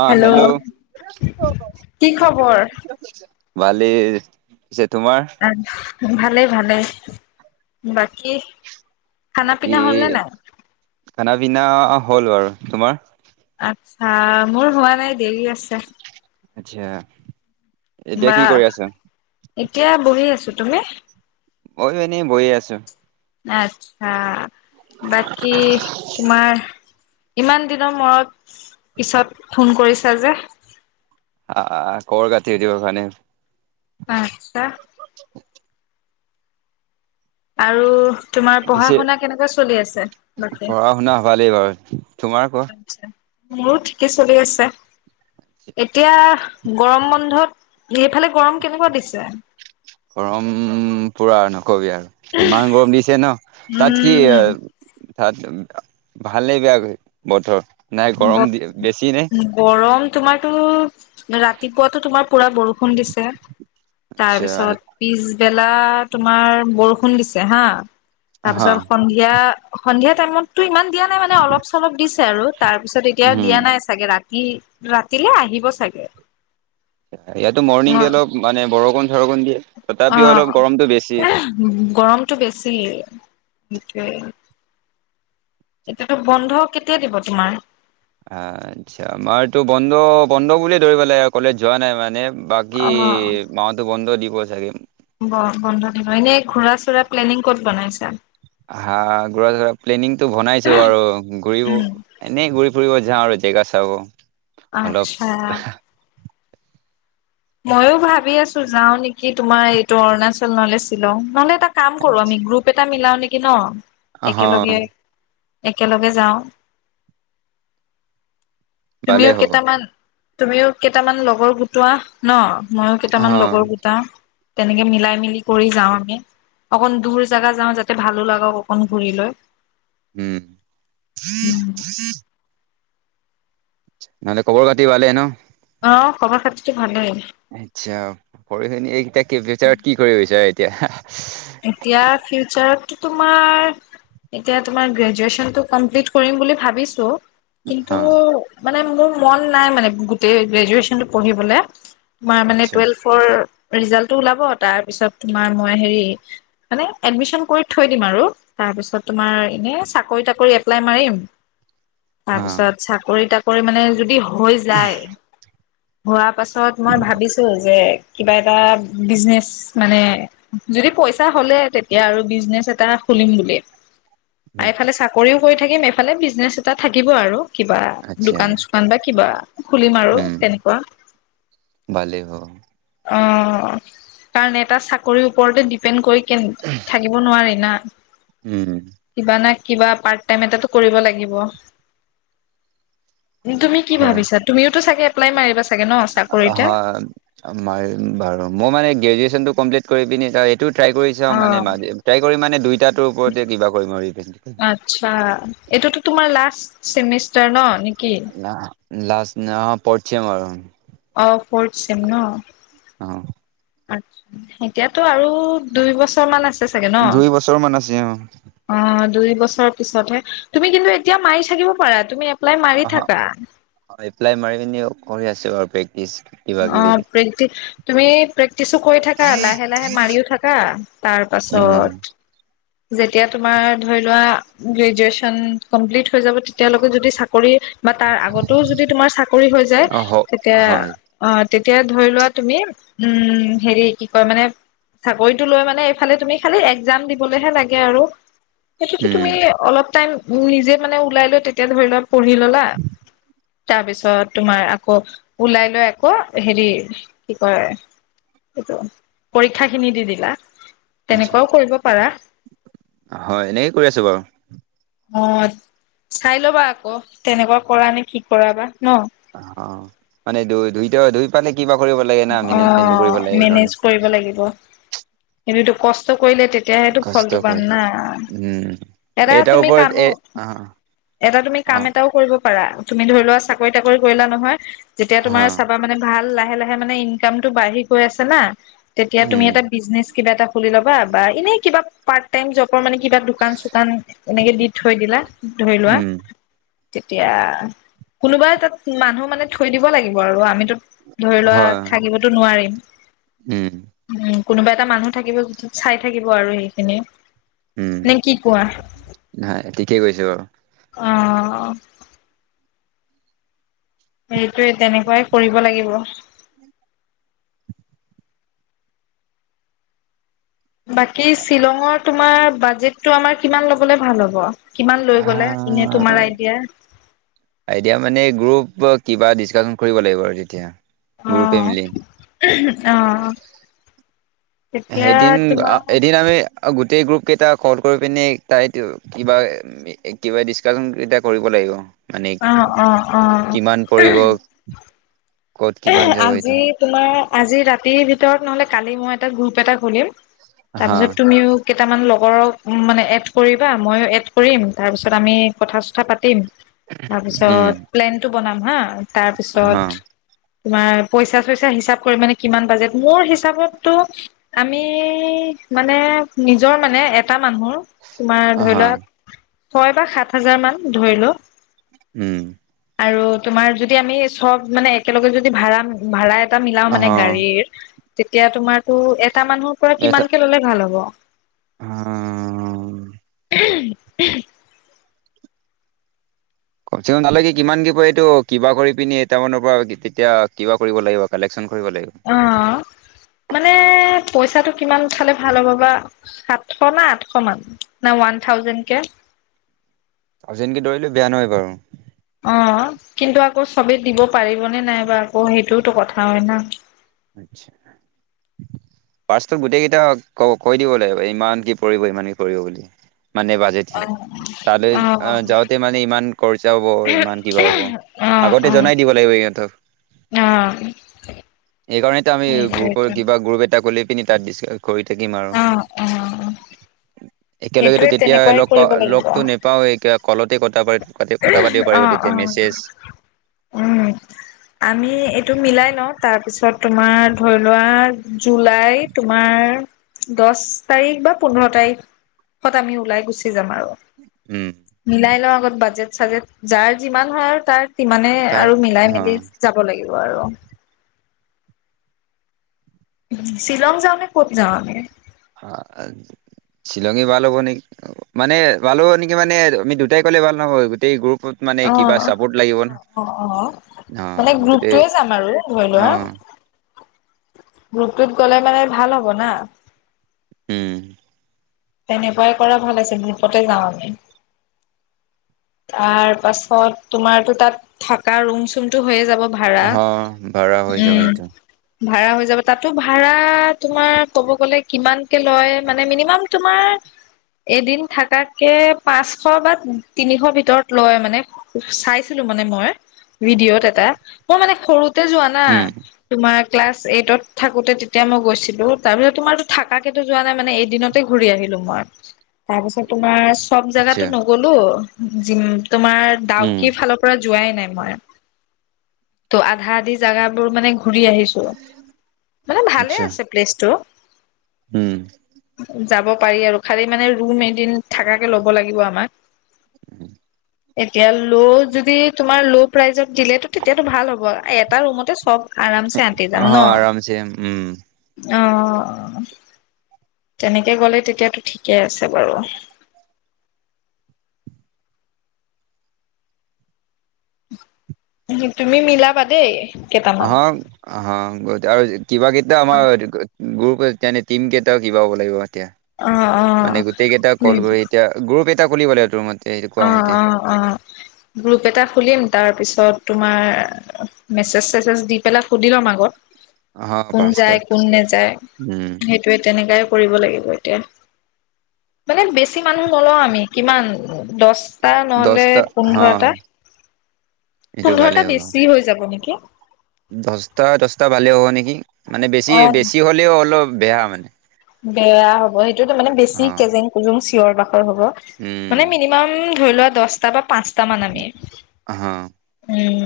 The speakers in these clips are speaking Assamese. অ', হেল্ল, কি খবৰ? ভালেই। পিছে তোমাৰ আত ভালেই। ভালেই। বাকী খানা বাকী পিনা হ'লনে নাই? খানা পিনা হ'ল বাৰু তোমাৰ? অচ্ছা, মোৰ হোৱা নাই দেৰি আ ছে। আচ্ছা এতিয়া বা, কি কৰি আছা এতিয়া বহি আছো। তুমি? মইয়ো এনেই বহি আছো। আচ্ছা বাকী তোমাৰ ইমান দিনৰ মূৰত, পিছত ফোন কৰিছা যে? আহ কৰ কাটি দিব আচ্ছা আৰু তোমাৰ পঢ়া পিছে শুনা কেনেকুৱা চলি আছে বাকী? পঢ়া-শুনা হবালেই বাৰু, তোমাৰ কোৱা? আচ্ছা মোৰো ঠিকে চলি আছে, এতিয়া গৰম বন্ধত সেইফালে গৰম কেনেকুৱা দিছে? গৰম পুৰা কবি আৰু, ইমান গৰম দিছে ন, তাত কি উম তাত ভালেই বেয়া বতৰ নাই ব গৰম বেছি নে গৰম তোমাৰ ত' ৰাতিপুৱাতো তোমাৰ পুৰা বৰষুণ দিছে, আচ্ছা তাৰপিছত পিছবেলা তোমাৰ বৰষু শুন দিছে হা তাৰ হা পিছত সন্ধিয়া, সন্ধিয়া টাইমতটো ইমান তেতিয়া এনে মানে অলপ-চলপ দিছে আৰু তাৰপিছত এতিয়া উম দিয়া নাই চাগে ৰা ৰাতি, ৰাতিলে আহিব চাগে। ইয়াতো মৰ্ণিংকে অলপ মানে বৰষুণ-চৰষুণ আহ, গৰমটো বেছি [inaudible] এতিয়াতো বন্ধ কেতিয়া দিব? তোমাৰ আচ্ছা আমাৰটো বন্ধ, বন্ধ বুলিয়ে ধৰিব লাগে কলেজ যোৱা নাই মানে বাকী অ মাতো বন্ধ দি পোৱা চাগে বন্ধ দিব এনে ঘুৰা চুৰা প্লেনিং ক'ত বনাইছা? হা প্লেনিংটো বনাইছো বাৰু, ঘূৰিব, উম এনেই ঘূৰি-ফুৰিব যাওঁ আৰু জেগা চাব অলপ আচ্ছা। মইয়ো ভাবি আছো যাও নেকি তোমাৰ এইটো অৰুণাচল নলে ছিলং নহলে তাক। কাম কৰো আমি গ্ৰুপ এটা মিলাও নেকি ন। অহ একেলগে। একেলগে যাওঁ। ভালেই তুমিও হ'ব কেটামান। তুমিও কেইটামান লগৰ গোটোৱা। ন ময়ো অহ কেইটামান লগৰ গোটাও। তেনেকে মিলাই মিলি কৰি যাওঁ আমি অকণ দূৰ জাগা যাওঁ যাতে ভালো লাগক অকন ঘূৰি লৈ। উম উম, নহলে খবৰ খাতি ভালে ন? অ খবৰ খাতি টো ভালেই আচ্ছা পঢ়ি ঝ এই বিচাৰত কি কৰিব বিচাৰে? এতিয়া এতিয়া ফিউচাৰত তোমাৰ এতিয়া তোমাৰ গ্ৰেজুৱেচন টো কমপ্লিট কৰিম বুলি ভাবিছো। কিন্তু অ মানে মোৰ মন নাই মানে গোটেই গ্ৰেজুৱেচনটো পঢ়িবলৈ। মই মানে আচ্ছা টুৱেলভৰ ৰিজাল্টটো ওলাব তাৰ পিছত তোমাৰ মই হেৰি মানে এডমিচন কৰি থৈ দিম আৰু তাৰপিছত তোমাৰ এনে চাকৰি তাকৰি এপ্লাই মাৰিম। অ তাৰপিছত চাকৰি তাক পৰি মানে যদি হৈ যায় হোৱা। তাৰপাছত মই ভাবিছোঁ যে কিবা এটা বিজনেচ মানে যদি পইচা হ'লে তেতিয়া আৰু বিজনেচ এটা খুলিম বুলি উম, আৰুফালে চাকৰিও কৰি থাকিম এফালে বিজনেচ এটা থাকিব আৰু কিবা আচ্ছা দোকান চোকান বা কিবা খুলিম আৰু উম তেনেকুৱা। ভালেই হ'ব অ কাৰণ এটা চাকৰি ওপৰতে দি পেন কৰি কে থাকিব নোৱাৰি না, উম কিবা না কিবা পাৰ্ট টাইম এটাটো কৰিব লাগিব। তুমি কি হয় ভাবিছা তুমিও তটো চাগে মাৰিবছে। হয় ম বাৰু মোৰ মানে গ্ৰেজুৱেচনটো কমপ্লিট পিনি যা ট্ৰাই কৰি চা মানে অ ট্ৰাই কৰি মানে দুইটাটোৰ ওপৰতে কিবা কৰিম আৰু তুমি ন নেকি না লাষ্ট অ পঢ়ছ মাৰ, অ ফৰ্থ চিম ন অ! এতিয়াতো আৰু দুই বছৰ মান আছে। চাগে ন? দুই বছৰ মান আছে অ! অ দুই বছৰৰ পিছতহে তুমি কিন্তু এতিয়া মাৰি থাকিব পাৰা তুমি। এপ্লাই মাৰি অ থাকা। এপ্লাই মাৰি পিনি কৰি আছো বাৰ অ প্ৰেক্টি তুমি প্ৰেক্টিচো কৰি থাকা লাহে লাহে মাৰিও থাকা তাৰ উম পাছত। [inaudible] যাব তেতিয়ে যদি কৰি বা তাৰ আগতেও যদি তোমাৰ চাকৰি হৈ যায় অ হ তেতিয়া। হয় তেতিয়া ধৰি লোৱা তুমি উম হেৰি কি কয় মানে চাকৰিতটো লৈ মানে এইফালে তুমি খালি একজাম দিব। লেহে লাগে আৰু সেইটোতো উম তুমি অলপ টাইম উ নিজে মানে ওলাই লৈ তেতিয়া ধৰি লোৱা পঢ়ি ললা তাৰপিছত তোমাৰ আকৌ ওলাই লৈ আকৌ হেৰি কি কয় এইটো পৰীক্ষা খিনি দি দিলা। আচ্ছা তেনেকুৱাও কৰিব। হ! হয় এনেকে কৰি আছো বাৰু অ চাই লবা আকৌ তেনেকুৱা কৰা নে কি কৰা বা ন। অ মানে ধ ধুই ধুই পালে। অ মেনেজ কৰিব লাগিব। কিন্তু এইটো কষ্ট কৰিলে তেতিয়াহো কষ্ট ফলটো পাম কৰিলে না উম এ এটাৰ তুমি ওপৰত কামো এ অ এটা তুমি অ কাম এটাও কৰিব। পাৰা তুমি ধৰি লোৱা চাকৰি তাকৰি কৰিলা নহয়, যেতিয়া তোমাৰ হা চাবা মানে ভাল লাগ মানে ইনকামতটো বাঢ়ি গৈ আছে না তেতিয়া তুমি উম এটা বিজনেছ কিবা এটা খুলি ল'বা বা এনে কিবা পাৰ্ট টাইম জব মানে কিবা দোকান চোকান এনেকে দি থৈ দিলা ধৰি লোৱা উম তেতিয়া কোনোবাই তাত মানুহ মানে থৈ দিব লাগিব আৰু আমিতো। ধৰি লোৱা হয় থাকিবতো নোৱাৰিম উম উম। কোনোবা এটা মানুহ থাকিব চাই থাকিব আৰু সেইখিনি উম, নে কি কোৱা? নাই ঠিকেই কৈছে বাৰু। অ সেইটোৱে তেনেকুৱাই কৰিব লাগিব। বাকী শ্বিলঙত তোমাৰ বাজেটটো আমাৰ কিমান ল'বলে ভাল হ'ব? কিমান লৈ গ'লে এনে তোমাৰ আইডিয়া? এতিয়া মানে গ্ৰুপ কিবা ডিচকাশচন কৰিব লাগিব আৰু তেতিয়া। গ্ৰুপে অঁ, মিলি উহুম, অঁ। সেইদিন অ এদিন আমি গো গোটেই গ্ৰুপ কেইটা কল কৰি পিনে, তাইত কিবা কিবা ডিচকাশচন এটা কৰিব লাগিব। মানে অহ, অহ, অ। কিমান পৰিব ক'ত কিমান যাব এইটো আজি তোমাৰ আজি ৰাতিৰ ভিত ভিতৰত নহ'লে কালি মই এটা গ্ৰুপ এটা খুলিম। হা তাৰপিছত তুমিও কেইটামান লগৰক মানে এড কৰিবা, ময়ো এড কৰিম, তাৰপিছত আমি কথা চথা পাতিম। উম তাৰপিছত প্লেনতটো বনাম হা? তাৰপিছত হা তোমাৰ পইচা চইচা হিচাপ কৰি মানে কিমান বাজেট, মোৰ হিচাপতটো আমি মানে নিজৰ মানে এটা মানুহ তোমাৰ ধৰি হা লোৱা ছয় বা সাত হাজাৰ মান ধৰি ল'। উম আৰু তোমাৰ যদি আমি চব মানে। একেলগে যদি ভাড়া ভাড়া। এটা মিলাও অ মানে গাড়ীৰ। তেতিয়া তোমাৰ ত' এটা মানুহৰ পৰা কিমানকে ললে ভাল হ'ব? অ, উ কম চে কম নালাগে কিমান কি কয় এইটো কিবা কৰি পিনে এটামানৰ পৰা তেতিয়া কিবা কৰিব লাগিব কালেকচন। অ', মানে পইচাটো কিমান উঠালে ভাল হ'ব বা, সাতশ না আঠশ মান? না ওৱান থাউজেণ্ডকে? অজিনকে দৌৰিলে বেয়া নহয় বাৰু অ কিন্তু আকৌ চবেই দিব পাৰিবনেে নাই বা আকৌ সেইটোওতো কথা হয় ন পাৰ্চত গোটেই কেইটা ক কৈ দিব লাগিব ইমান কি পৰিব ইমান কি পৰিব বুলি মানে বাজেট অ তালৈ অ যাওঁতে মানে ইমান খৰচা হব ইমান কিবা হ'ব অ আগতে অ জনাই দিব লাগিব সিহঁতক অ এইকাৰণেতো আমি গ্ৰুপৰ সেইটোৱেটো কিবা গ্ৰুপ এটা কলে' পিনি তাত দিছে কৰি থাকিম আৰু অ অ সেইটোৱে একেলগেতো কেতিয়া তেনেকুৱাই লগ কৰিব পাওঁ লাগিব লগতো নেপাও কলতে কঠা পাতি কথা পাতিব পাৰিব অ অ তেতিয়া মেছেজ উম আমি এইটো মিলাই লওঁ তাৰপিছত তোমাৰ ধৰি লোৱা জুলাই তোমাৰ দহ তাৰিখ বা পোন্ধৰ তাৰিখত আমি ওলাই গুচি যাম আৰু উম মিলাই লওঁ ত বাজে চাগে যাৰ যিমান হয় আৰু তাৰ সিমানে তাৰ আৰু মিলাই হ মেলি যাব লাগিব বাৰু শ্বিলং যাওনে ক'ত যাওঁ আমি শ্বিলঙী ভাল হ'ব নেকি মানে বাল হ' নেকি মানে আমি দুটাই ক'লে ভাল নহয় গোটেই গ্ৰুপ অ অ অ অ অ মানে গোটেই গ্ৰুপটয়ে যাম আৰু ধৰি অ লোৱা। গ্ৰুপটোত গ'লে মানে ভাল হ'ব না উম তেনেকুৱাই কৰা ভাল আছিল গ্ৰ্যপতে যাওঁ আমি তাৰ পাছত তোমাৰতো তাত থকা ৰুম চুমটো হৈয়ে যাব ভাড়া হ ভাড়া হৈ যাব উম। সেইটো ভাড়া হৈ যাব তাতো ভাড়া তোমাৰ ক'ব গ'লে কিমানকে লয় মানে মিনিমাম। তোমাৰ এদিন থাকাকে পাঁচশ বা তিনিশ ভিতৰত লয় মানে চাইছিলো মানে মই ভিডিঅ'ত এটা মই মানে সৰু। তে যোৱা না উম তোমাক। ক্লাছ এইটত থাকোঁতে তেতিয়া মই গৈছিলোঁ, তাৰপিছত তোমাৰতো থাকাকেতো যোৱা নাই মানে এদিনত ঘূৰি আহিলো মই। তাৰ পিছত তোমাৰ চব জেগাতো আচ্ছা নগলো। জিম, তোমাৰ উম ডাউকীৰ ফালৰ পৰা, যোৱাই নাই মই ত' আধা-আধি জাগাবোৰ মানে, ঘূৰি আহিছো মানে ভালে আচ্ছা আছে প্লেচটো। উম, যাব পাৰি আৰু খালি মানে ৰুম এদিন থাকাকে ল'ব লাগিব আমাক। উম, এতিয়া ল' যদি তোমাৰ ল' প্ৰাইজত দিলেটো তেতিয়াতো ভাল হ'ব। এটা ৰুমতে চব আৰামছে আঁতি যাম হ ন আৰামছে উম। অ, তেনেকে গলে তেতিয়াতো ঠিকেই আছে বাৰু। তুমি মিলাবা দেই। কেইটামান আহা-আহা গৈ তেওঁ আৰু কিবা কেইটা অ আমাৰ গ্ৰ তেনে টিম কেইটাও কিবা হ'ব লাগিব। অ মানে গোটেই কেইটা কল কৰি এতিয়া গ্ৰুপ এ এটা খিবাগ আৰু তোৰ মত অ-অ-অ, গ্ৰুপ এটা খুলিম তাৰ পিছত। তোমাৰ মেছেজ-চেছেজ দি পেলাই সুধি ল'ম আগত। অ কোন যায় পাৰ্চত কোন নেযায় উম সেইটোয়ে তেনেকাই কৰিব লাগিব। তেহ', মানে বেছি মানুহ নলওঁ আমি কিমান? দহ, টা নহলে দহটা হা পোন্ধৰটা। পোন্ধৰটা বেছি হৈ যাব নেকি? কি? দছটা-দছটা ভালেই হ'ব নেকি? মানে অ বেছি-বেছি হলেও অলপ বেয়া মানে বেয়া হ'ব সেইটো মানে অ বেছি কেজেং কুজুং চিঞৰ বাখৰ [unintelligible] মানে উম মিনিমাম ধৰি লোৱা দসটা বা পাঁচটা মান আমি হ উম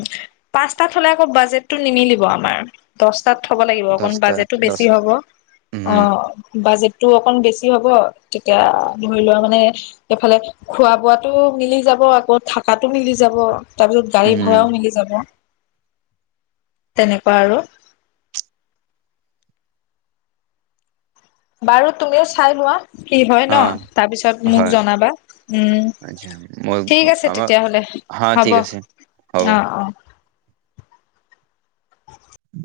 পাঁচটাত হলে আকৌ বাজেটটো নিমিলিব আমাৰ দস থব লাগিব অক দহটা বাজেটটো দহ বেছি হ'ব, অ উম বাজেটটো অকণ বেছি হ'ব তেতিয়া ধৰি লোৱা মানে এইফালে খোৱা বোৱাতটো মিলি যাব আকৌ থাকাতো মিলি যাব তাৰপিছত গাড়ী ভাড়াও উম মিলি যাব তেনেকুৱা আৰু বাৰু তুমিও চাই লোৱা কি হয় অ ন তাৰপিছত মোক হয় জনাবা উম আচ্ছা মই ঠিক আছে আমাৰ তেতিয়াহ'লে হা ঠিক হ'ব আছে হ'ব অ অ